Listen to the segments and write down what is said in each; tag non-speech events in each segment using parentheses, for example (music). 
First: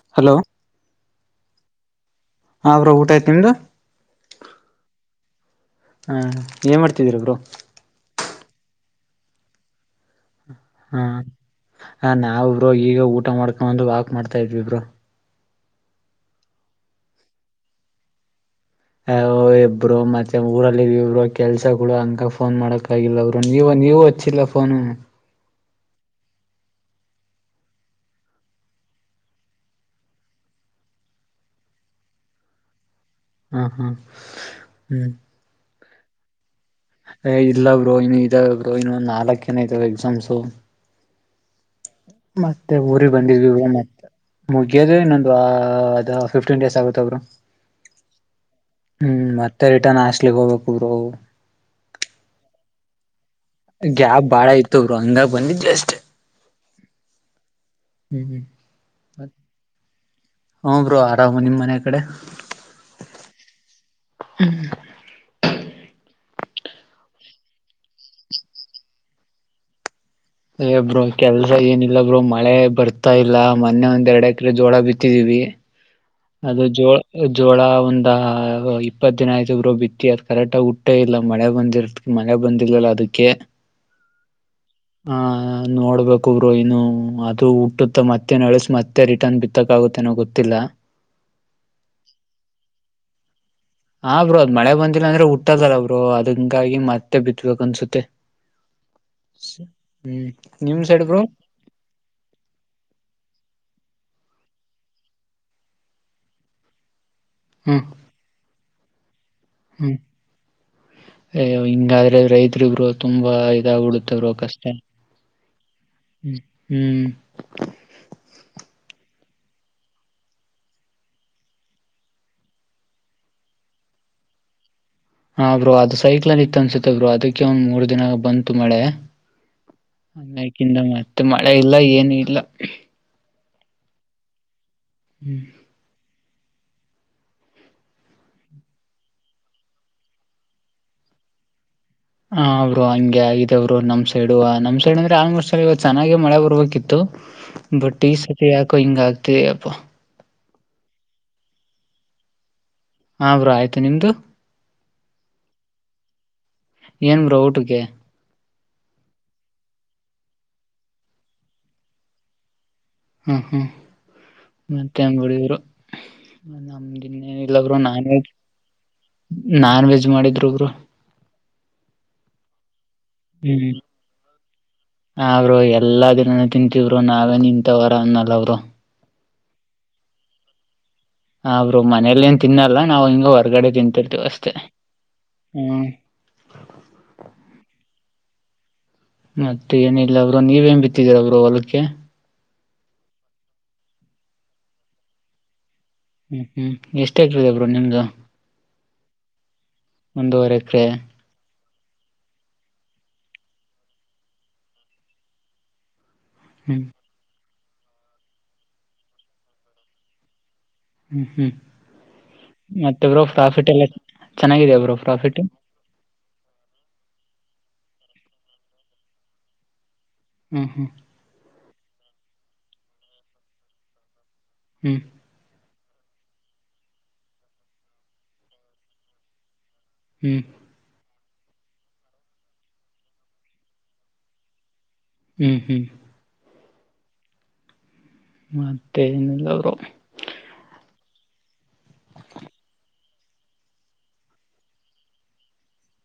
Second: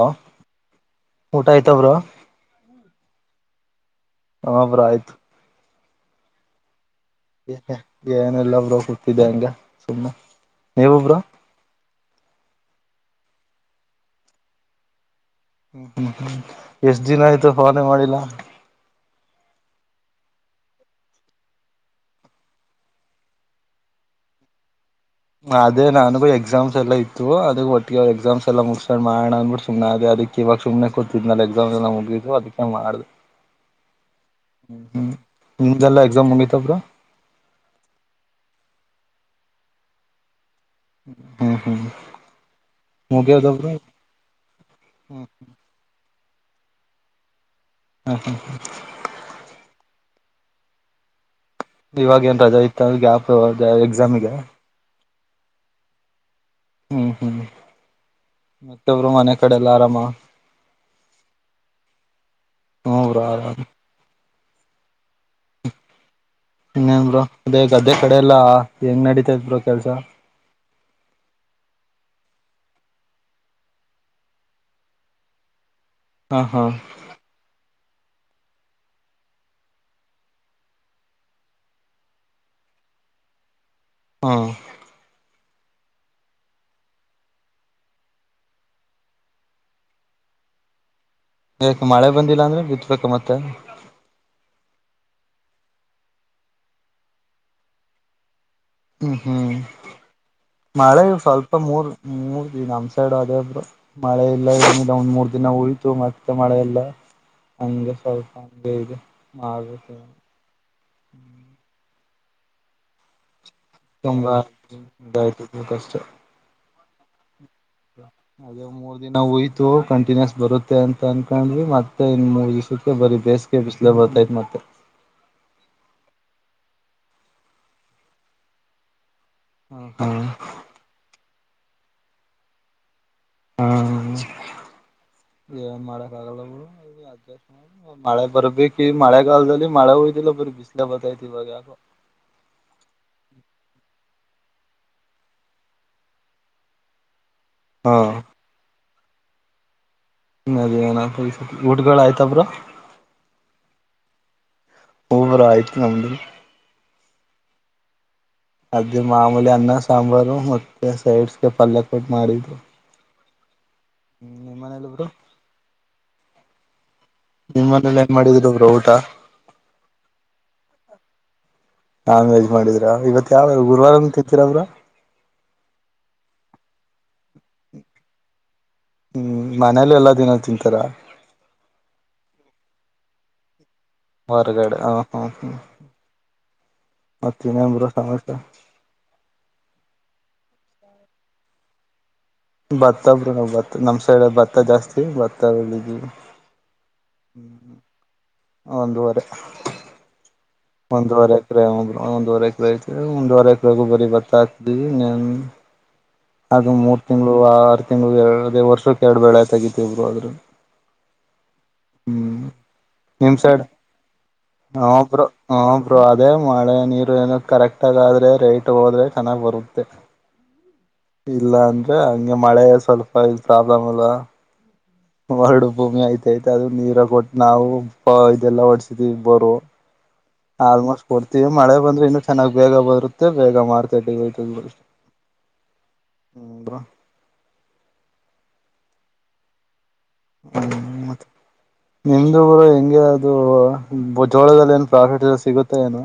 Hello ಊಟ ಆಯ್ತ bro? (unintelligible) ಹಾ ಬ್ರೋ ಊಟ ಆಯ್ತು ನಿಮ್ದು? (inaudible) ಹಾ ಬ್ರೋ ಆಯ್ತು. (inaudible) ಹಾ ಏನ್ ಮಾಡ್ತಿದೀರಾ ಬ್ರೋ? (inaudible) ಎ ಏನಿಲ್ಲ ಬ್ರೋ! ಕೂತಿದ್ದೆ ಹಂಗೆ ಸುಮ್ಮನೆ. (inaudible) ಹಾ ನಾವು ಬ್ರೋ ಈಗ ಊಟ ಮಾಡ್ಕೊಂಡು ಬಂದು ವಾಕ್ ಮಾಡ್ತಾ ಇದಿವಿ ಬ್ರೋ. (inaudible) ಹ್ಮ್ ಹ್ಮ್ ಹ್ಮ್ ಎಷ್ಟ್ ದಿನ ಆಯ್ತು! ಫೋನೇ ಮಾಡಿಲ್ಲ? (inaudible) ಏ ಹೋಗಿ ಬ್ರೋ ಮತ್ತೆ ಊರಲಿದೀವಿ. ಬ್ರೋ ಕೆಲ್ಸ ಕೂಡ! ಹಂಗ, ಫೋನ್, ಮಾಡಕ್, ಆಗಿಲ್ಲ ಬ್ರೋ, ನೀವು, ನೀವು. (inaudible) ಹಚ್ಚಿಲ್ಲ ಫೋನು? (inaudible) ಅದೇ ನನಗು ಎಕ್ಸಾಮ್ಸ್ ಎಲ್ಲ ಇತ್ತು. ಅದೆ ಒಟ್ಟಿಗೆ ಎಕ್ಸಾಮ್ಸ್ ಎಲ್ಲ ಮುಗಿಸಕೊಂಡ್ ಮಾಡಣ ಅಂದ್ಬಿಟ್ಟು ಸುಮ್ನಾದೆ ಅದಕ್ಕೆ ಇವಾಗ ಸುಮ್ನೆ ಕೂತಿದ್ನಲ್ಲ ಎಕ್ಸಾಮ್ ಎಲ್ಲ ಮುಗಿತು ಅದಕ್ಕೆೇ ಮಾಡ್ದೆ. ಹ ಹ ಹ್ಮ, ಹ್ಮ್ ನಿಮ್ದೇಲ್ಲ ಎಕ್ಸಾಮ್ ಮುಗಿತಾ ಬ್ರೋ ಏಯ್ ಇಲ್ಲ ಬ್ರೋ ಇನ್ನು ಇದಾವೆ ಬ್ರೋ ಇನ್ನು ನಾಲಾಕ್ಕೇನ ಇದಾವೇನ ಎಕ್ಸಾಮ್ಸು. ಹ್ಮ್, ಹ್ಮ ಮತ್ತೆ ಊರಿಗೆ ಬಂದಿದ್ವಿ ಮತ್ತ ಮುಗಿಯೋದ ಹ್ಮ್ ಇನ್ನೊಂದ ವಾರ ಅದಾ ಫಿಫ್ಟಿನ್ ಡೆಸ ಆಗತ್ತೆ ಬ್ರೋ. ಹಾ ಹಾ ಹಾ (inaudible) ಹ್ಮ್, ಮತ್ತೆ ರಿಟರ್ನ್ ಹಾಸ್ಟಿಲಿಗೆ ಹೋಗಬೇಕು ಬ್ರೋ. ಇವಾಗ ಏನ್ ರಜಾ ಇತ್ತ ಅಲ ಗ್ಯಾಪ್ ಇವಾಗ ಗ್ಯಾಪ್ ಬಾಳ ಇತ್ತು ಬ್ರೋ ಅಂಗಾಗಿ ಬಂದಿನಿ ಜಸ್ಟ್ ಹ್ಮ್, ಹ್ಮ್ ಮತ್ತೆ ಬ್ರೋ ಮನೆ ಕಡೆ ಎಲ್ಲ ಆರಾಮ. ಹ್ಮ್, ಬ್ರೋ ಆರಾಮ ನಿಮ್ಮ್ ಮನೆ ಕಡೆ ಹ್ರರಾಮ (unintelligible) ಹ್ಮ್ (inaudible) ಇನ್ನೇನ್ ಬ್ರೋ ಅದೇ ಗದ್ದೆ ಕಡೆ ಎಲ್ಲಾ ಹೆಂಗ್ ನಡೀತದ ಬ್ರೋ ಕೆಲ್ಸ. ಬ್ರೋ ಕೆಲ್ಸ ಏನಿಲ್ಲ ಬ್ರೋಮಳೆ ಬರ್ತಾ ಇಲ್ಲ ಮೊನ್ನೆ ಒಂದ್ ಎರಡು ಎಕರೆ ಜೋಳ ಬಿತ್ತಿದೀವಿ. ಹ ಹಾ ಅದು ಜೋಳ ಜೋಳ ಒಂದ ಇಪ್ಪತ್ ದಿನ ಆಯ್ತ ಗರು ಬಿತ್ತಿ ಅದ್ ಕರೆಕ್ಟ ಹುಟ್ಟೆಇಲ್ಲ ಮಳೆ ಬಂದಿರತ್ತ ಮಳೆಬಂದಿಲ್ಲವಲ್ಲ ಅದಕ್ಕೆ ಹಾ, ಆ ನೋಡ್ಬೇಕಬ್ರೋ ಇನ್ನು ಅದು ಹುಟ್ಟುತ್ತ ಮತ್ತೆ ಅಳಸಿ ಮ ಮತ್ತೆ ರಿಟರ್ನ್ ಬಿತ್ತಕ್ಕಾಗುತ್ತೆನೋ ಗೊತ್ತಿಲ್ಲಾ. ಯಾಕ ಮಳೆ ಬಂದಿಲ್ಲ ಅಂದ್ರೆ ಬಿತ್ಬೇಕ ಮತ್ತೆ ಹ, ಬ್ರೋ ಅದ್ ಮಳೆ ಬಂದಿಲ್ಲ ಅಂದ್ರೆ ಹುಟ್ಟದಿಲ್ಲ ಬ್ರೋ ಅದ ಹಂಗಾಗಿ ಮತ್ತೆ ಬಿತ್ಬೇಕ್ ಅನ್ಸುತ್ತೆ. ಹ್ಮ್, ಹ್ಮ್ ಹ್ಮ್ ನಿಮ್ ಮಳೆ ಸೈಡ್ ಬ್ರೋ ಸ್ವಲ್ಪ ಮೂರ್ ಮೂರ್ ದ ನಮ್ ಸೈಡು ಅದೇ ಒಬ್ರು (unintelligible) ಮಳೆ ಇಲ್ಲ ಒಂದ್ ಮೂರ್ ದಿನ ಉಳಿತು ಮತ್ ಮಳೆಇಲ್ಲಾ ಹ್ಮ್ ಹಂಗೆ ಸ್ವಲ್ಪಗೆ ಮಾಡ (unintelligible) ಅಯ್ಯೋ ಹಿಂಗಾದ್ರೆ ರೈತರು ಬ್ರೋ ತುಂಬಾ ಇದಾಗ್ಬಿಡುತ್ತೆ ಬ್ರೋ ತುಂಬಾ ಕಷ್ಟ ಕಷ್ಟ ಹ್ಮ್, ಅದೇ (unintelligible) ಮೂರ್ ದಿನ ಓಯ್ತು ಕಂಟಿನ್ಯೂಸ್ ಬರುತ್ತೆ ಅಂತ ಅನ್ಕೊಂಡ್ವಿ ಮತ್ತೆ ಇನ್ ಮೂರ್ ದಿವಸಕ್ಕೆ ಬರಿ ಬೇಸ್ ಬಿಸ್ಲೆ ಬರ್ತಾಯ್ತ್ ಮತ್ತೆ ಹಾ, ಬ್ರೋ ಅದು ಸೈಕ್ಲೋನಇತ್ತ ಅನ್ಸುತ್ತೆ ಬ್ರೋ ಅದಕ್ಕೆ ಒಂದ್ ಮೂರ್ ದಿನ ಬಂತು ಮಳೆ. ಹ ಹಾ ಅನ್ನಕಿಂತ (unintelligible) ಮತ್ತೆ ಮಳೆ ಇಲ್ಲ ಏನು ಇಲ್ಲ ಹಾ, ಹ್ಮ್ ಎನ್ ಮಾಡಕ ಆಗಲ್ಲ ಬ್ರಾ ಮಳೆ ಬರ್ಬೇಕ ಈ ಮಳೆಗಾಲದಲ್ಲಿ ಮಳೆ ಹೋಯ್ಲಿಬರೀ ಬಿಸ್ಲ ಬತ್ತೈ್ತಿ ಇವಾಗ. ಹಾ, ಬ್ರೋ ಹಂಗೆ ಆಗ ಇದ ಅವ್ರು ನಮ್ ಸೈಡ್ ನಮ್ ಸೈಡ್ ಅಂದ್ರೆ ಆಲ್ಮೋಸ್ಟ್ ಆಗಿ ಇವತ್ತು ಚೆನ್ನಾಗೆ ಮಳೆ ಬರ್ಬೇಕಿತ್ತು. (inaudible) ಬಟ್ ಈ ಸತಿ ಯಾಕೋ ಹಿಂಗ ಆಗ್ತೆಯಪ್ಪ. ಅದೇ ಏನ ಊಟ್ಗಳು ಆಯ್ತಬ್ರಾ (unintelligible) ಹಾ, ಬ್ರೋ ಬ್ರಾ ಆಯ್ತು ನಿಮ್ದು ಓ ಆಯ್ತು ನಮ್ಮದು. ಏನ್ ಬ್ರೋಊಟಕ್ಕೆ ಅದೇ ಮಾಮೂಲಿ ಅನ್ನ ಸಾಂಬಾರು ಮತ್ತೆ ಸೈಡ್ಸ್ಗೆ ಪಲ್ಯ ಕೊಟ್ಟ ಮಾಡಿದ್ರು ಹ್ಮ ಹ್ಮ್ ಹ್ಮ್ ನಿಮ್ ಮನೇಲಿ ಮತ್ತೆ ಬ್ರೋ ಅಂಗಡಿಯ್ರು ನಮ್ದ ನಿಮ್ ಇನ್ನೇನಿಲ್ಲಬ್ರು ಮನೇಲಿ ನಾನ್ ಏನ್ ವೆಜ್ ಮಾಡಿದ್ರು ಬ್ರೋ ಊಟ ನಾನ್ ವೆಜ್ ಮಾಡಿದ್ರು ಬ್ರೋ ನಾನ್ ವೆಜ್ ಮಾಡಿದ್ರ ಇವತ್ ಯಾವಾರು ಹ್ಮ್ ಗುರುವಾರ ಅಂತ ತಿತಿರ ಅವ್ರರು ಹಾ ಬ್ರೋ ಎಲ್ಲಾ ದಿನಾನ ತಿಂತಿದ್ರು ನಾವೇ ನಿಂತವರ ಅನ್ನಲ್ಲ ಅವರು ಹ್ಮ್ ಮನೇಲಿ ಎಲ್ಲ ದಿನ ತಿಂತಾರ ಹಾ ಬ್ರೋ ಮನೇಲಿ ಏನ್ ತಿನ್ನಲ್ಲಾ ನಾವು ಹಿಂಗ ಹೊರ್ಗಡೆ ತಿಂತೇವಿ ಹೊರಗಡೆ ಹ ಹ್ಮ ಹ್ಮ್ ಮಾತೆ ಏನೂ ಬ್ರೋ ಸಮಸೆ ಮತ್ತ ಏನು ಇಲ್ಲ ಬ್ರೋ ನೀವೇನ್ ಬಿತ್ತಿದೀರ ಬ್ರೋ ಹೊಲಕೆ ಭತ್ತ ಬ್ರೋ ಭತ್ತ ನಮ್ ಸೈಡ್ ಭತ್ತ ಜಾಸ್ತಿ ಭತ್ತಿ ಬೀಳುದೇವೆ ಹ್ಮ್ ಹ್ಮ್ ಎಷ್ಟ ಹಾಕರ್ ಬ್ರೋ ನಿಮ್ದು ಒಂದುವರೆ ಒಂದೂವರೆ ಎಕರೆ ಒಂದುವರೆ ಭತ್ತ ಬ್ರೋ ಒಂದೂವರೆ ಹಾಕರ್ ಆಯ್ತ್ ಒಂದೂವರೆ ಹಾಕರ್ ಬರೇ ಬತ್ತ ಹಾಕಿದೆವೆ ಅದು ಹ್ಮ್ ಮೂರು ತಿಂಗ್ಗಳುು ಆರು ತಿಂಗಳು ಎಡು ಅದೇ ವರ್ಷಕ್ಕೆ ಎರಡು ಬೆಳೆತ ತಗತಿ ಬ್ರೋ ಆದ್ರರು ಹ್ಮ್ ಹ್ಮ್ ಮತ್ತೆ ಬ್ರೋ ನಿಮ್ ಸೈಡ್ ಪ್ರಾಫಿಟ್ ಎಲ್ಲ ಚೆನ್ನಿದ ಹ ಬ್ರೋ ಪ್ರಾಫಿಟ್ ಹ ಬ್ರೋ ಅದೇ ಮಳೆ ನೀರು ಏನ ಕರೆಕ್ಟಗ ಆದ್ರೆ ರೈಟ್ ಹೋದ್ರೆ ಚೆನ್ನಾಗಿ್ ಬರುತ್ತೆ ಹ್ಮ ಹ್ಮ್ ಇಲ್ಲ ಅಂದ್ರೆ ಹಂಗೆ ಮಳೆ ಸ್ವಲ್ಪ ಪ್ರಾಬ್ಲಮ್ ಎಲ್ಲ ಹ್ಮ್ ವರಡು ಭೂಮಿ ಆಐ್ತ ಐ್ತ ಅದದು ನೀರ ಕೊಟ್ಟು ನಾವು ಇದೆಲ್ಲ ಒಡ್ಸಿದೀವಿ ಬರುವ ಹ್ಮ್ ಆಲ್ಮೋಸ್ಟ್ ಕೊಡ್ತೀವಿ ಮಳೆ ಬಂದ್ರೆ ಇನ್ನುೂ ಚೆನ್ನಾಗಿ ಬೇಗ ಬರುತ್ತೆ ಬೇಗ ಮಾರ್ುಟ್ಟ ಬತ್ತೆ ಹ್ಮ್ ಹ್ಮ್ ಹ್ಮ್ ಬ್ರೋ ಮತ್ತೆ ಏನಲ್ಲ ಬ್ರೋ (unintelligible) (inaudible) ನಿಮ್ದುಊರು ಹೆಂಗೆ ಅದು ಜೋಳದಲ್ಲಿ ಏನು ಪ್ರಾಫಿಟ್ ಸಿಗುತ್ತೆ ಏನು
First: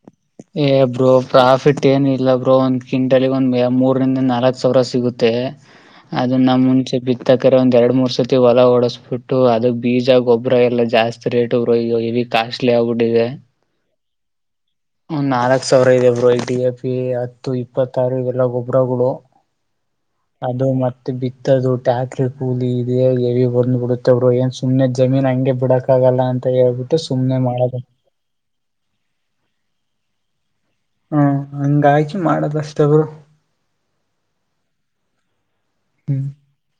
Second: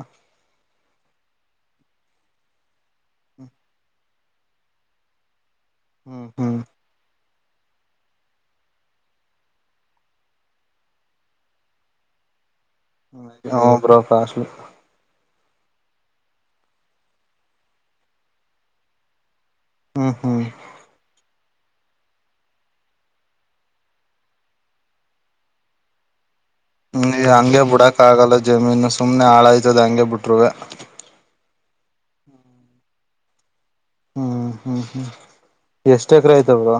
ಏ ಬ್ರೋ ಪ್ರಾಫಿಟ್ ಏನ ಇಲ್ಲ ಬ್ರೋ ಒಂದ್ ಕ್ವಿಂಟಲ್ಗ ಒಂದ್ ಮೂರಂದ ನಾಲ್ಕ ಸಾವಿರ ಸಿಗುತ್ತೆ ಹ್ಮ್ ಅದ ಹ್ಮ್ ನಮ್ಮ್ ಮುಂಚೆ ಬಿ ತಕ್ರ ಒಂದ ಎರಡು ಮೂರ್ ಸರ್ತಿ ಹೊಲ ಓಡಸಟ್ಟು ಅದಕ್ ಬೀಜ ಗೊಬ್ಬರ ಎಲ್ಲ ಜಾಸ್ತಿ ರೇಟ್ ಬ್ರೋ ಈಗ ಕಾಸ್ಟ್ ಹ ಬ್ರೋ ಕಾಸ್ಟಲಿ ನಾಲ್ಕ್ ಸಾವಿರ ಇದೆ ಬ್ರೋ ಡಿ ಎ ಪಿ ಹತ್ತು ಇಪ್ಪತ್ತಾರು ಇವೆಲ್ಲಾ ಗೊಬ್ಬ್ರಗಳು ಹ್ಮ್ ಹ್ಮ್ ಅದು ಮತ್ತೆ ಬಿತ್ತದು ಟ್ಯಾಕ್ಟ್ರಿ ಕೂಲಿ ಇದೆ ಎವಿ ಬಂದ್ ಬಿಡುತ್ತವರು ಏನ್ ಸುಮ್ಮನೆದ ಜಮೀನ್ ಹಂಗೆ ಬಿಡಕ ಆಗಲ್ಲ ಅಂತ ಹೇಳ್ಬಿಟ್ಟು ಸುಮ್ನೆ ಮಾಡದ ಹಕ್ಕಗಲ್ಲ ಜಮೀನು ಸುಮ್ನೆ ಹಾಳಾಯ್ತದ ಹಂಗೆ ಬಿಟ್ರುರುವೆ ಹ್ಮ ಹಾಗಾಗಿ ಮಾಡದ ಅಷ್ಟ ಬ್ರೋ ಹ್ಮ್ ಹ್ಮ್ ಹ್ಮ್ ಎಷ್ಟ್ ಹ್ಮ್ ಎಕರೆ ಆಯ್ತ ಬ್ರೋ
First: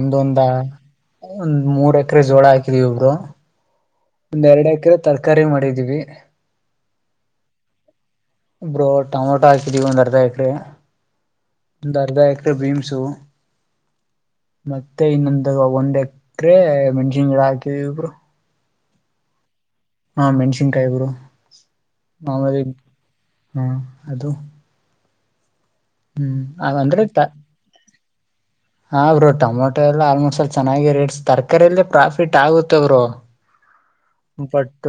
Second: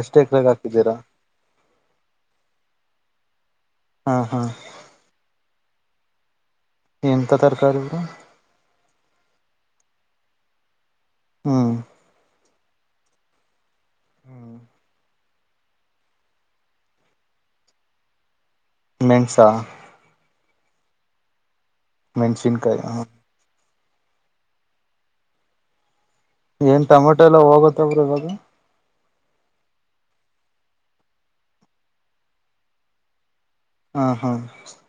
ಎಷ್ಟ್ ಎಕರೆಗೆ ಹಾಕಿದ್ದೀರಾ ಒಂದ್ ಮೂರ್ ಎಕರೆ ಜೋಳ ಹಾಕಿದ್ವಿ ಬ್ರೋ ಹಾ ಹಾ ಒಂದ್ ಎರಡು ಎಕರೆ ತರಕಾರಿ ಮಾಡಿದೀವಿ ಎಂತ ತರಕಾರಿ ಬ್ರೋ ಬ್ರೋ ಟೊಮೊಟೊ ಹಾಕಿದೀವಿ ಒಂದ್ ಅರ್ಧ ಎಕರಿ ಹ್ಮ್ ಒಂದು ಅರ್ಧ ಎಕರೆ ಬೀಮ್ಸು ಮತ್ತೆ ಇನ್ನೊಂದು ಅ ಒಂದ್ ಎಕ್ರೆ ಮೆಣ್ಸಿನ್ ಗಿಡ ಹಾಕಿದೀವಿ ಬ್ರೋ. ಮೆಣಸಾ ಹಾ ಮೆಣ್ಸಿನ್ಕಾಯಿ ಗುರು ಮಾಮುಲಿ ಮೆಣ್ಸಿನ್ಕಾಯಿ ಹ ಹಾ ಅದು. ಹ್ಮ್ ಏನ್ ಅಂದ್ರೆ ಟಮೊಟೊ ತ ಎಲ್ಲ ಹೋಗತ್ತಾ ಬ್ರೋ ಇವಾಗ. ಹಾ ಬ್ರೋ ಟೊಮೊಟೊ ಎಲ್ಲ ಆಲ್ಮೋಸ್ಟ್ ಎಲ್ಲಿ ಚೆನ್ನಾಗಿ ರೇಟ್ಸ್ ತರಕಾರಿಯಲ್ಲೇ ಪ್ರಾಫಿಟ್ ಆಗುತ್ತೆ ಬ್ರೋ. ಹಾ ಹಾ ಬಟ್ಟ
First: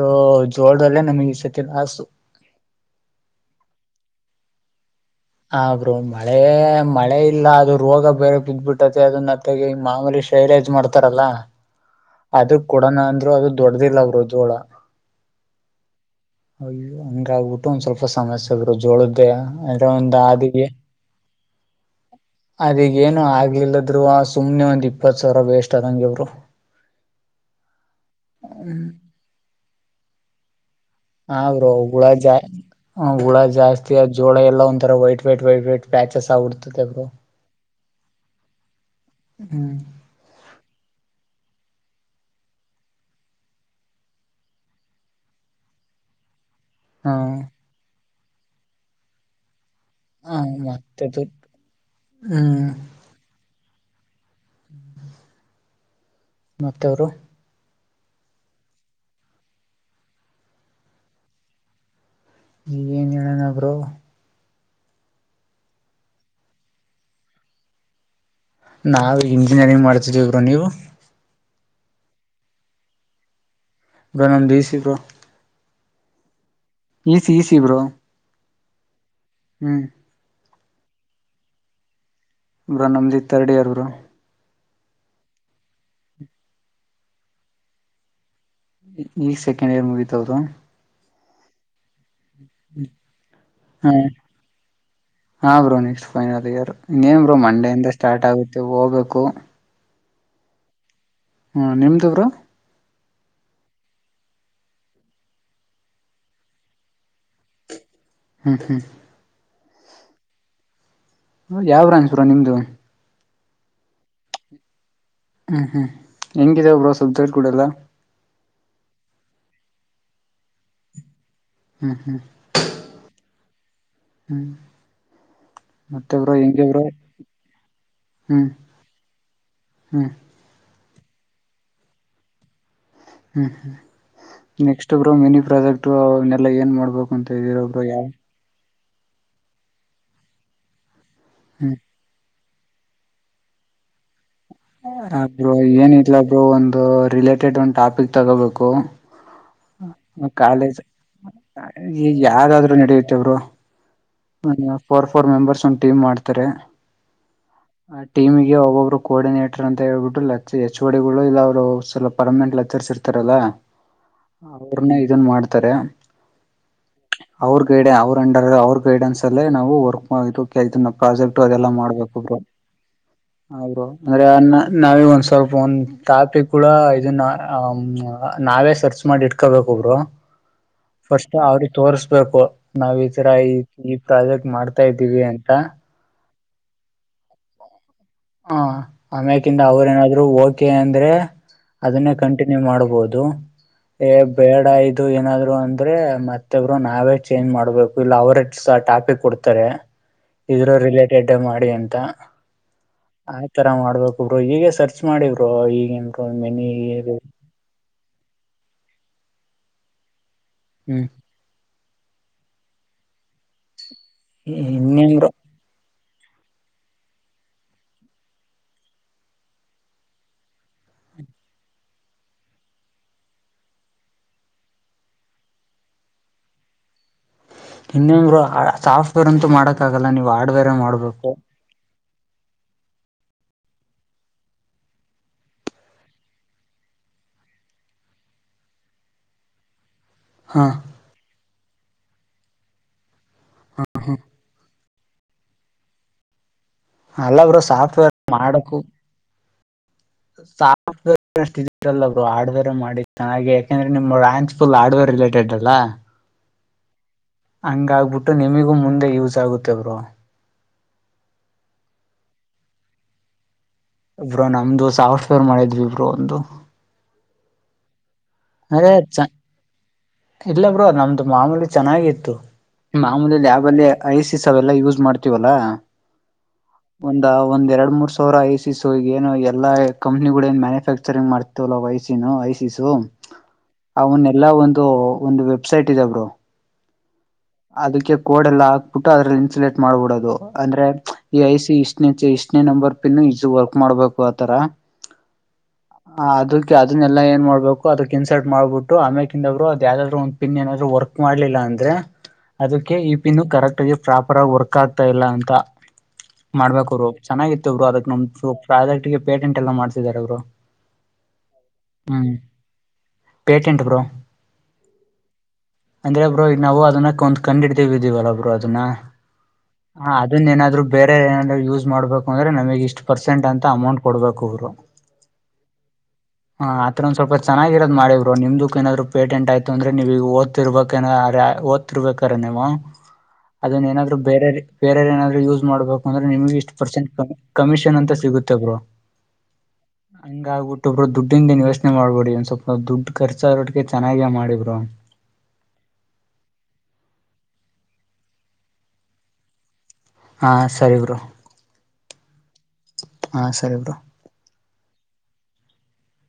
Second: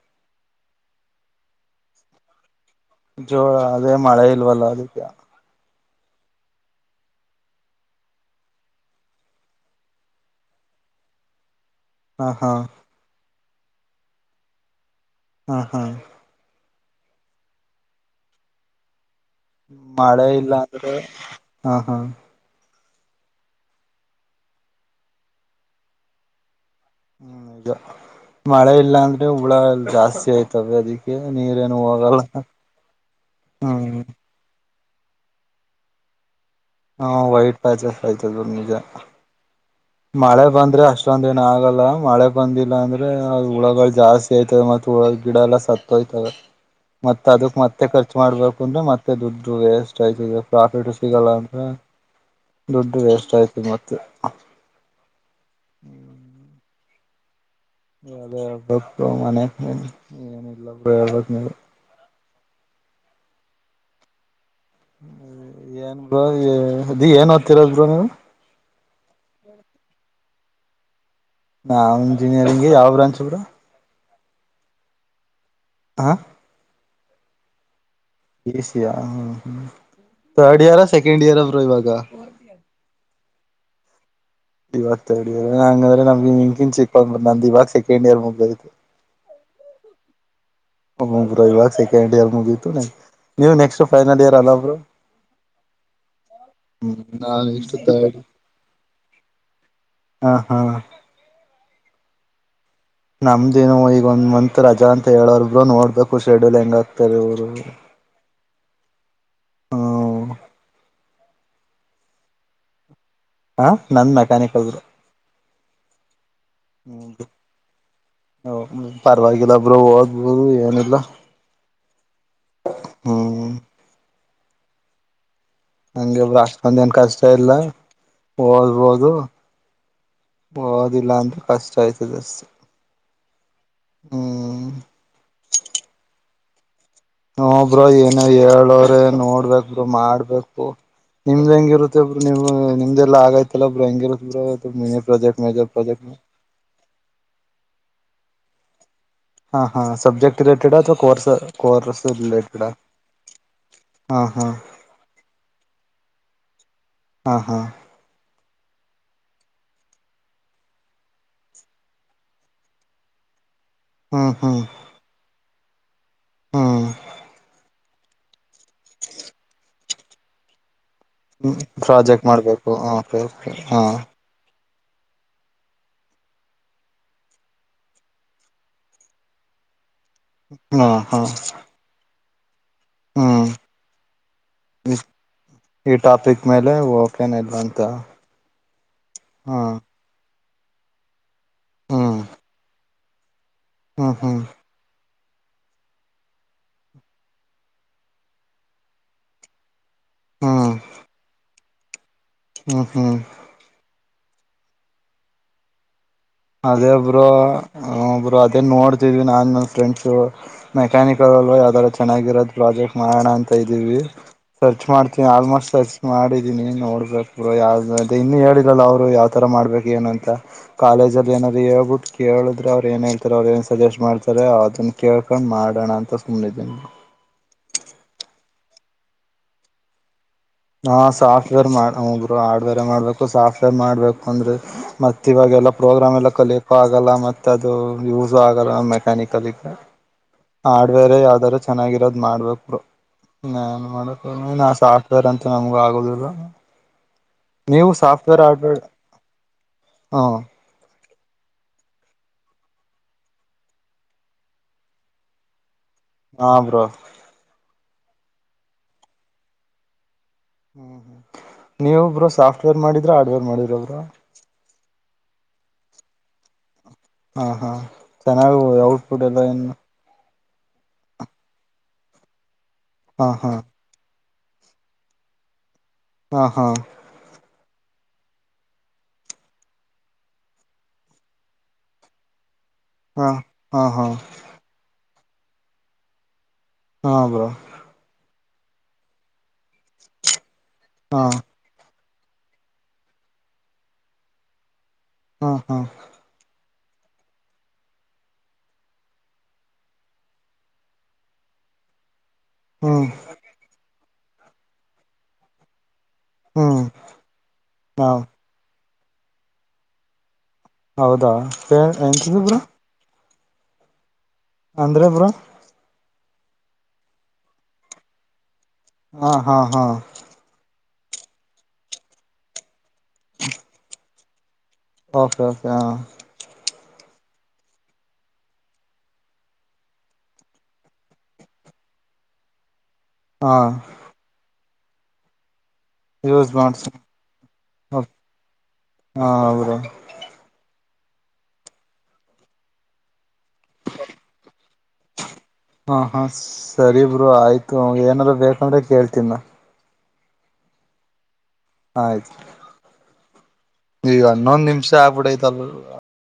ಜೋಳದಲ್ಲೇ ನಮಗೆ ಈ ಸತಿ ಲಾಸು. ಜೋ ಅದೇ ಮಳೆ ಇಲ್ವಲ್ಲ ಅದಕ್ಕೆ. ಹ ಬ್ರೋ ಮಳೆ ಮಳೆ ಇಲ್ಲ ಅದು ರೋಗ ಬೇರೆ ಬಿದ್ದ್ಬಿಟ್ಟತಿ ಅದನ್ನ ಜತೆಗೆ ಈ ಮಾಮೂಲಿ ಶೈರಾಜ್ ಮಾಡ್ತಾರಲ್ಲಾ. ಹಾ ಹಾ ಅದ್ರುಕ್ ಕೊಡಣ ಅಂದ್ರು ಅದು ದೊಡ್ಡ್ದಿಲ್ಲ ಬ್ರೋ ಜೋಳ. ಹಾ ಹಾ ಹಯ್ಯೋ ಹಂಗ ಆಗ್ಬಿಟ್ಟು ಒಂದ್ ಸ್ವಲ್ಪ ಸಮಸ್ಯೆಗರು ಜೋಳದ್ದೇಯ. ಮಳೆ ಇಲ್ಲ ಅಂದ್ರೆ ಹಾ ಹಾ. ಅದೀಗ ಏನು ಆಗಿಲ್ಲದ್ರುವ ಆ ಸುಮನೆ ಒಂದ್ ಇಪ್ಪತ್ತು ಸಾವಿರ ವೇಸ್ಟ್ ಅದಂಗೆ ಬ್ರೋ. ಹ್ಮ್ ಈಗ ಮಳೆ ಇಲ್ಲ ಅಂದ್ರೆ ಹುಳ ಎ ಜಾಸ್ತಿ ಆಯ್ತವೇ ಅದಿ ಹಾ ಬ್ರೋ ಹುಳ ಜಾ ಹುಳ ಜಾಸ್ತಿ ಹ್ಮ್ ಜೋಳ ಎಲ್ಲಾ ಉಂ (unintelligible) ರ white white white white patches ಆ ಹಾ ವೈಟ್ ಪ್ಯಾಚಸ್ ಆಯ್ತುದು ನಿಜ. ಹ್ಮ್ ಮಳೆ ಬಂದ್ರೆ ಅಷ್ಟೊಂದ್ ಎನ್ ಆಗಲ್ಲ ಮಳೆ ಬಂದಿಲ್ಲ ಅಂದ್ರೆ ಹುಳಗಳು ಜಾಸ್ತಿ. ಸೇತದೆ ಮತ್ ಹುಳ ಗಿಡ ಎಲ್ಲ ಸತ್ತೋಯ್ತವೆ. ಹಾ ಮತ್ತ್ ಅದಕ್ ಮತ್ತೆ ಖರ್ಚ ಮಾಡ್ಬೇಕು ಅಂದ್ರೇ ಮತ್ತೆ ದುಡ್ಡು ವೇಸ್ಟ್. ಹ ಆಯ್ತದೆ ಪ್ರಾಫಿಟ್ ಮತ್ತೆ ಸಿಗಲ್ಲ ದುಡ್ ಅಂತ ಹ್ಮ್ ದುಡ್ಡು ವೇಸ್ಟ್ ಆಯ್ತದೆ ಮತ್ತೆ. (inaudible) ಮತ್ತೇ ಬ್ರೋ. ಎಲ್ಲಾ ಹೇಳ್ಬೇಕ್ ಬ್ರೋ ಮನೆ ಏನ ಇಲ್ಲ ಬ್ರೋ ಹೇಳ್ಬೇಕ್ ನೀವೇ. ಈಗ ಏನ್ ಹೇಳನಾ ಬ್ರೋ. ಏನ್ ಬ್ರೋ ಏ ಅದು ಓದ್ತಿರೋದು ಬ್ರೋ ನೀವು. ನಾವು ಇಂಜಿನಿಯರಿಂಗ್ ಮಾಡ್ತೀದೀವಿ ಬ್ರೋ ನೀವು. ನಾವು ಇಂಜಿನಿಯರಿಂಗೇ ಯಾವ್ ಬ್ರಾಂಚ್ ಬ್ರೋ. ಬ್ರೋ ನನ್ ಡಿಸಿ ಬ್ರೋ. ಹಾ ಈಸಿ ಈಸಿ ಬ್ರೋ. ಈಸಿಯಾ ಹ್ಮ ಹ್ಮ್ ಥರ್ಡ್ ಇಯರ್ ಸೆಕೆಂಡ್ ಇಯರ್ರೋ ಬ್ರೋ ಇವಾಗ. ಬ್ರೋ ನಮ್ದ್ ಈಗ್ ಥರ್ಡ್ ಇಯರ್ ಬ್ರೋ. ಇವಾಗ ತರ್ಡ್ ಇಯರ್ಂಗಾದ್ರೇ ನಮಗೆ (unintelligible) ನಮ್ದ ಇವಾಗ ಸೆಕಂಡ್ ಇಯರ್ ಮುಗ್ದೈತೆ. ಈ ಈಗ್ ಸೆಕೆಂಡ್ ಇಯರ್ ಮುಗಿತಾ ಬ್ರೋ. (unintelligible) ಬ್ರೋ ಇವಾಗ ಸೆಕೆಂಡ್ ಇಯರ್ ಮುಗಿತು ನೀವ್ ನೆಕ್ಸ್ಟ್ ಹ್ಮ ಫೈನಲ್ ಇಯರ್ ಅಲ್ಲ ಬ್ರೋ. ಹಾ ಬ್ರೋ ನೆಕ್ಸ್ಟ್ ಫೈನಲ್ ಇಯರ್ ಹ್ಮ್ ಇನ್ನೇನ್ ಬ್ರೋ ನಾವ್ ನೆಕ್ಸ್ಟ್ ಮಂಡೆಯಿಂದ ಥರ್ಡ್ ಸ್ಟಾರ್ಟ್ ಆಗುತ್ತೆ ಹೋಗ್ಬೇಕು. ಹಾ ಹಾ ಹಾ ನಿಮ್ದು ಬ್ರೋ. ನಮ್ದೇನು ಈಗ ಒಂದ್ ಮಂತ್ ರಜಾ ಅಂತ ಹೇಳವ್ರೇ ಬ್ರೋ ನೋಡ್ಬೇಕು ಶೆಡ್ಯೂಲ್ ಹೆಂಗ್ ಆಗ್ತಾರ ಇವರು. ಹ್ಮ್ ಹ್ಮ್ ಹ್ಮ ಯಾವ್ ಬ್ರಾಂಚ್ ಬ್ರೋ ನಿಮ್ದು. ಹ ನಂದ್ ಮೆಕ್ಯಾನಿಕಲ್ ಬ್ರೋ. ಹ್ಮ್, ಹ್ಮ್ ಹೆಂಗಿದೆ ಬ್ರೋ ಸ್ದ (unintelligible) ಟ್ ಕೂಡಲ್ಲ ಹ, ಪರವಾಗಿಲ್ಲ ಬ್ರೋ ಓದ್ಬೋದು ಏನಿಲ್ಲಾ ಹ್ಮ್, ಹ್ಮ್ ಹ್ಮ್, ಹ್ಮ್ (inaudible) ಹಂಗಿಲ್ಲಾ ಹೆಂಗೆ ಅಷ್ಟೊಂದು ಬ್ರೋ ಏನ್ ಕಷ್ಟ ಇಲ್ಲ ಹ್ಮ್ ಓದ್ಬೋದು. ಹ್ಮ್ ಹಓದಿಲ್ಲ ಅಂದ್ರೆ ಕಷ್ಟ ಆಯ್ತದಸ್ (unintelligible) ಹ್ಮ್, ನೆಕ್ಸ್ಟ್ ಬ್ರೋ ಮಿನಿ ಪ್ರಾಜೆಕ್ಟ್ ಅವನ್ನೆಲ್ಲಾ ಏನ್ ಮಾಡ್ಬೇಕು.? - ಹಾ, ಬ್ರೋ ಏನ ಹೇಳವ್ರೆನೋಡ್ಬೇಕ್, ಮಾಡ್ಬೇಕಕ್ ನಿಮ್ದ್ ಹ್ಮ್ ಹೆಂಗಿರುತ್ತ- ನಿಮ್ದೆಲ್ಲ ಆಗೈತಲ್ಲ ಬ್ರೋ ಹೆಂಗಿರ ಮಿನಿ ಹ ಪ್ರಾಜೆಕ್ಟ್, ಬ್ರೋ ಮೇಜರ್ ಪ್ರಾಜೆಕ್ಟ್ ಏನಿಲ್ಲ ಬ್ರೋ ಒಂದು ರಿಲೇಟೆಡ್ ಒಂದು ಟಾಪಿಕ್ ತಗೋಬೇಕು. ಹಾ, ಹಾ ಸಬ್ಜೆಕ್ಟ್ ರಿಲೇಟೆಡ್ ಕಾಲೇಜ್ ಅಥವಾ ಕೋರ್ ಕೋರ್ಸ್ ಈಗ ರಿಲೇಟೆಡಾ ಯಾವ್ದಾದ್ರು ನಡೆಯುತ್ತೆ ಬ್ರೋ ಫೋರ್ ಫೋರ್ ಮೆಂಬರ್ಸ್ ಒಂದ ಟೀಮ್ ಮಾಡ್ತಾರೆ. ಹಾ ಹಾ ಆ ಟೀಮಿಗೆ ಒಬ್ಬಬ್ರು ಕೋರ್ಡಿನೇಟರ್ ಅಂತ ಹೇಳ್ಬಿಟ್ಟು ಲ ಎಚ್, ಒ, ಡಿ ಗಳು ಇಲ್ಲ ಅವರು ಸ್ವಪ ಪರ್ಮನೆಂಟ್ ಲೆಚರ್ಸ್ ಇರ್ತಾರೆ. ತಾರಲ್ಲ ಹ್ಮ್ ಅವ್ರನ್ನ ಇದನ್ ಮಾಡ್ತಾರೆ- ಹಾ (inaudible) ಅವ್ರ ಗೈಡೆ ಅವ್ರ ಅಂಡರ್ ಅವ್ರ ಗೈಡೆನ್ಸ್ ಅಲ್ಲೇ ನಾವು ವರ್ಕ್ ಮಾಡು ಪ್ರಾಜೆಕ್ಟ್ ಹ್ಮ್ ಅದೆಲ್ಲಾ ಪ್ರಾಜೆಕ್ಟ್ ಮಾಡ್ಬೇಕೊಬ್ರೋ ಮಾಡ್ಬೇಕು ಓಕೆ ಓಕೆ ಹಾ ನಾವೇ ಒಂದ್ ಸ್ವಲ್ಪ ಒಂದ ಟಾಪಿಕ್ ಕೂಡ ಇದ ನಾವೇ ಸರ್ಚ್ ಮಾಡಿ (unintelligible) ಇಕಬೇಕು ಬ್ರೋ ಹಾ ಹಾ ಫಸ್ಟ್ ಅವ್ರ ತೋರ್ಸ್ಬೇಕು ನಾವ್ ಈ ತರ ಹ್ಮ್ ಈ ಈ ಪ್ರಾಜೆಕ್ಟ್ ಮಾಡ್ತಾ ಇದ್ದೀವಿ ಅಂತ ಈ ಟಾಪಿಕ್ ಮೇಲೆ ಓಕೆನ ಇಲ್ಲ ಅಂತ ಹ, ಹ್ಮ ಆಮ್ಯಕಿಂದ ಅವ್ರೇಏನಾದ್ರು ಓಕೆ ಅಂದ್ರೆ ಅದನ್ನೇ ಹ್ಮ್ ಕಂಟಿನ್ಯೂ ಮಾಡ್ಬೋದು. ಹ್ಮ್ ಹ್ಮ್ ಡ ಇದು ಏನಾದ್ರು ಅಂದ್ರೆ ಮತ್ತೊಬ್ರು ನಾವೇ ಚೇಂಜ್ ಮಾಡ್ಬೇಕು ಇಲ್ಲ ಅವ್ರ ಟಾಪಿಕ್ ಕೊಡ್ತಾರೆ. ಇದ್ರುಇಲೇಟೆಡ್ ಮಾಡಿ ಅಂತ ಹ್ಮ, ಹ್ಮ್ ಆ ತರ ಮಾಡ್ಬೇಕು ಬ್ರೋ ಹೀಗೆ ಸರ್ಚ್ಮ ಮಾಡಿ ಈಗ ಅದೇ ಬ್ರೋ ಹ ಬ್ರೋ ಅದೇ ನೋಡತಿದ್ವಿ ನಾನ್ ನನ್ನ ಫ್ರೆಂಡ್ಸು ಹ್ಮ್ ಮೆಕ್ಯಾನಿಕಲ್ ಅಲ್ವಾ ಯಾವ್ದಾರ ಚೆನ್ನಾಗಿರೋದು. ಪ್ರಾಜೆಕ್ಟ್ ಮಾಡೋಣ ಅಂತ ಇದ್ದೀವಿ ಸರ್ಚ್ ಇನ್ನೇನ್ ಮಾಡ್ತೀವಿ ಬ್ರೋ ಆಲ್ಮೋಸ್ಟ್ ಸರ್ಚ್. ಮಾಡಿದೀನಿ ನೋಡ್ಬೇಕು ಬ್ರೋ ಯಾವ ಇನ್ನುೂ ಹೇಳಿನಲ್ಲಾಅವ್ರು ಯಾವಥರ ಮಾಡ್ಬೇಕು ಏನು ಅಂತ ಕಾಲೇಜಲ್ಲಿ ಏನಾದ್ರು ಹೇಳ್ಬಿಟ್ಟು ಕೇಳಿದ್ರೆ ಅವ್ ಏನ್ ಹೇಳ್ತಾರೆ ಅವ್ರ ಏನ್ ಸಜೆಸ್ಟ್ ಮಾಡ್ತಾರೆ ಅದನ್ನ ಕೇಳ್ಕೊಂಡ್ ಮಾಡೋಣ ಅಂತ. ಕನೆದ (unintelligible) ಇನ್ನಂಗರು ಸಾಫ್ಟ್ವೇರ್ ಅಂತೂ ಮಾಡಕ್ಕಾಗಲ್ಲ ನೀವು ಹಾರ್ಡ್ವೇರ್ ಹಾ, ಮಾಡ್ಬೇಕು ಸಾಫ್ಟ್ವೇರ್ ಮಾಡ ಬ್ರೋ ಹರ್ಡ್ವೇರ್ ಮಾಡ್ಬೇಕು ಸಾಫ್ಟ್ವೇರ್ ಮಾಡ್ಬೇಕು ಅಂದ್ರೆ ಮತ್ತ ಇವಾಗೆಲ್ಲ ಪ್ರೋಗ್ರಾಮ್ ಎಲ್ಲ ಕಲಿಯಕೋ ಆಗಲ್ಲ. ಮತ್ತೆ ಅದು ಯೂಸ ಆಗಲ್ಲ ಮೆಕ್ಯಾನಿಕ ಕಲಿಯಲ್ಲಾ. ಹಾ ಹಾಡವೇರೆ ಯಾವ್ದಾರೂ ಚೆನ್ನಾಗಿರೋದ್ ಮಾಡ್ಬೇಕು (unintelligible) ನನ್ ಮಾಡ ನಾ ಸಾಫ್ಟವೇರ್ ಅಂತ ನಮಗೂ ಆಗೋದಿಲ್ಲ. ಅಲ್ಲ ಬ್ರೋ ನೀವು ಸಾಫ್ಟ್ವೇರ್ ಆಡ್ವೇರ ಹ ಸಾಫ್ಟ್ವೇರ್ಷ್ಟ (unintelligible) ಲ್ಲರು ಹಾರ್ಡ್ವೇರ್ ಮಾಡಿ ಚೆನ್ನಾಗಿ ದೆಯಾಕೆಂದ್ರೆ ನಿಮ್ಮ ಬ್ರಾಂಚ್ ುಲ್ ಆಡವೇರರಿಲೇಟೆಡ್ ಅಲ್ವಾ - ಹಾ, ಬ್ರೋ ಹಂಗ ಆಗ್ಬಿಟ್ಟು ನಿಮಗೂ ಮುಂದೆ ಯೂಸ್ ಆಗುತ್ತೆ ಬ್ರೋ. ಹ್ಮ್ ಹ್ಮ್ ನೀವಬ್ರು ಸಾಫ್ಟ್ವೇರ್ ಮಾಡಿದ್ರ ಹಾರ್ಡ್ವೇರ್ ಮಾಡಿದವರ ಬ್ರೋ ನಮ್ದು ಸಾಫ್ಟ್ವೇರ್ ಮಾಡಿದ್ವಿ ಇಬ್ರು ಒಂದು ಹಾ ಹಾ ಚೆನ್ನಾಗ ಅದೇ ಔಟ್ಪುಟ್ ಚ ಅದೆ ಎನ್ನ ಇಲ್ಲ ಬ್ರೋ ನಮ್ದು ಮಾಮೂಲಿ ಚೆನ್ನಾಗಿತ್ತು (inaudible) ಹಾ ನಮ್ದ್ ಹಾ ಲ್ಯಾಬ ಅಲ್ಲಿ ಐಸಿಸ್ ಅವೆಲ್ಲಾ ಯೂಸ್ ಮಾಡ್ತೀವಲ್ಲಾ. ಹಾ ಹಾ ಒಂದ್ ಒಂದ ಎರಡ್ ಮೂರ್ ಸಾವಿರ ಐ ಸಿ ಸ ಏನೋ ಎಲ್ಲ ಕಂಪ್ನಿಗಳು ಏನ್ ಮ್ಯಾನುಫ್ಯಾಕ್ಚರಿಂಗ್ ಮಾಡ್ತಾ (unintelligible) ಐಸಿನ ಐಸ್ ಇತ್ತ್ ಸೂ ಹಾ ಹಾ ಹಾ ಅವನ್ ಎಲ್ಲಾ ಒಂದು ಒಂದು ವೆಬ್ಸೈಟ್ ಇದ ಬ್ರೋ ಹಾ ಬ್ರೋ ಅದಕ್ಕೆ ಕೋಡೆ ಎಲ್ಲ ಹಾಕ್ಬಿಟ್ಟು ಅದ್ರಲ್ಲಿ ಇನ್ಸುಲೇಟ್ ಮಾಡ್ಬಿಡದು ಅಂದ್ರೆ ಹಾ ಈ ಐ ಸಿ ಇಷ್ಟ ಇಷ್ಟನೇ ನಂಬರ್ ಪಿನ್ನು ಈಸು ವರ್ಕ್ ಮಾಡ್ಬೇಕು ಆತರ ಹ ಹಾ ಆ ಅದಕ್ಕೆ ಅದನ್ನಲ್ಲಾ ಏನ್ ಮಾಡ್ಬೇಕು ಅದಕ್ ಇನ್ಸರ್ಟ್ ಮಾಡ್ಬಿಟ್ಟು ಆಮ್ಯ ಅವರು ಅದ ಯಾವಾದ್ರು ಒಂದು ಪಿನ್ ಏನಾದರು ವರ್ಕ್ ಮಾಡ್ಲಿಲ್ಲ ಅಂದ್ರೆ ಅದಕ್ಕೆ ಹ್ಮ್ ಈ ಪಿನ್ ಕರೆಕ್ಟ್ ಆಗಿ ಪ್ರಾಪರ್ ಆಗಿ ವರ್ಕ್ ಆಗ್ತಾ ಇಲ್ಲ ಅಂತ (inaudible) ಹ್ಮ್ ಮಾಡ್ಬೇಕ ಅವರು ಚೆನ್ನಾಗಿತ್ತ ಬ್ರೋ ಹ ಅದಕ್ ನಮ್ದ ಪಾದಿಟಿಗೆ ಪೇಟೆಂಟ್ ಎಲ್ಲ ಮಾಡಸಿದಿದ್ದಾರೆ ಅವರು ಹೌದಾ ಪೆ ಹ್ಮ್ ಎಂತಿದಿಬ್ರು ಪೇಟೆಂಟ್ ಬ್ರೋ ಅಂದ್ರೆ ಬ್ರೋ ಅಂದ್ರೆ ಬ್ರೋ ಈಗ ನಾವು ಅದನ್ನಕ್ಕಂದ್ ಕಂಡ್ಡ್ತೀವಿ ಇದೀವಲ್ಲ ಬ್ರೋ ಅದನ್ನ ಹಾ ಹಾ ಹಾ ಇನ್ನಿನ ಏನಾದ್ರು ಬೇರೆ ಏನಾದ್ರು ಯೂಸ್ ಮಾಡ್ಬೇಕು ಅಂದ್ರೆ ನಮಗ್ ಇಷ್ಟ ಪರ್ಸಂಟ್ ಅಂತ ಅಮೌಂಟ್ ಕೊಡ್ಬೇಕು ಅವ್ರು. ಓಕೆ ಓಕೆ ಹ ಹ ಆತ್ರ ಒಂದ ಸ್ವಲ್ಪ ಚೆನ್ನಾಗಿರೋದ ಮಾಡಿ ಬ್ರೋ ನಿಮ್ದಕ್ಕ ಏನಾದರು ಪೇಟೆಂಟ್ ಆಯ್ತು ಅಂದ್ರೆ ನೀವೀಗ ಓದತಿರ್ಬೇಕೇ ಅರೆ ಓದ್ತಿರ್ಬೇಕರ ನೀವು ಹಾ ಅದನ್ನ ಏನಾದ್ರು ಬೇರೆ ಬೇರೆರ್ ಏನಾದ್ರು ಯೂಸ್ ಮಾಡ್ಬೇಕು. ಅಂದ್ರೆ ಯೂಸ್ ನಿಮಗೆ ಇಷ್ಟು ಮಾಡ್ಸ ಪರ್ಸೆಂಟ್ ಕ ಕಮಿಷನ್ ಅಂತ ಸಿಗುತ್ತೆ ಬ್ರೋ ಹಾ ಬ್ರೋ ಹಂಗ ಆಗ್ಬಿಟ್ಟೊಬ್ರು ದುಡ್ಡಿದ್ದೇನ ಯೋಚನೆ ಮಾಡ್ಬೇಡಿ ಒಂದ್ ಸ್ವಲ್ಪ ದುಡ್ಖರ್ಚರೋಟಕೆ ಚನ್ನಾಗೇ ಮಾಡಿಬ್ರೋ (inaudible) ಹ ಹಾ ಸರಿಬ್ರೋ ಆಯ್ತು ಏನಾರ್ ಬೇಕಂದ್ರೆ ಕೇಳ್ತನ್ ಹಾ ಸರಿ ಬ್ರೋ ಆಯ್ತ ಹಾ ಸರಿ ಬ್ರೋ ಈಗ ಹನ್ನೊಂದ್ ನಿಮಿಷ ಆಗ್ಬಿಡ್ಐತಲ್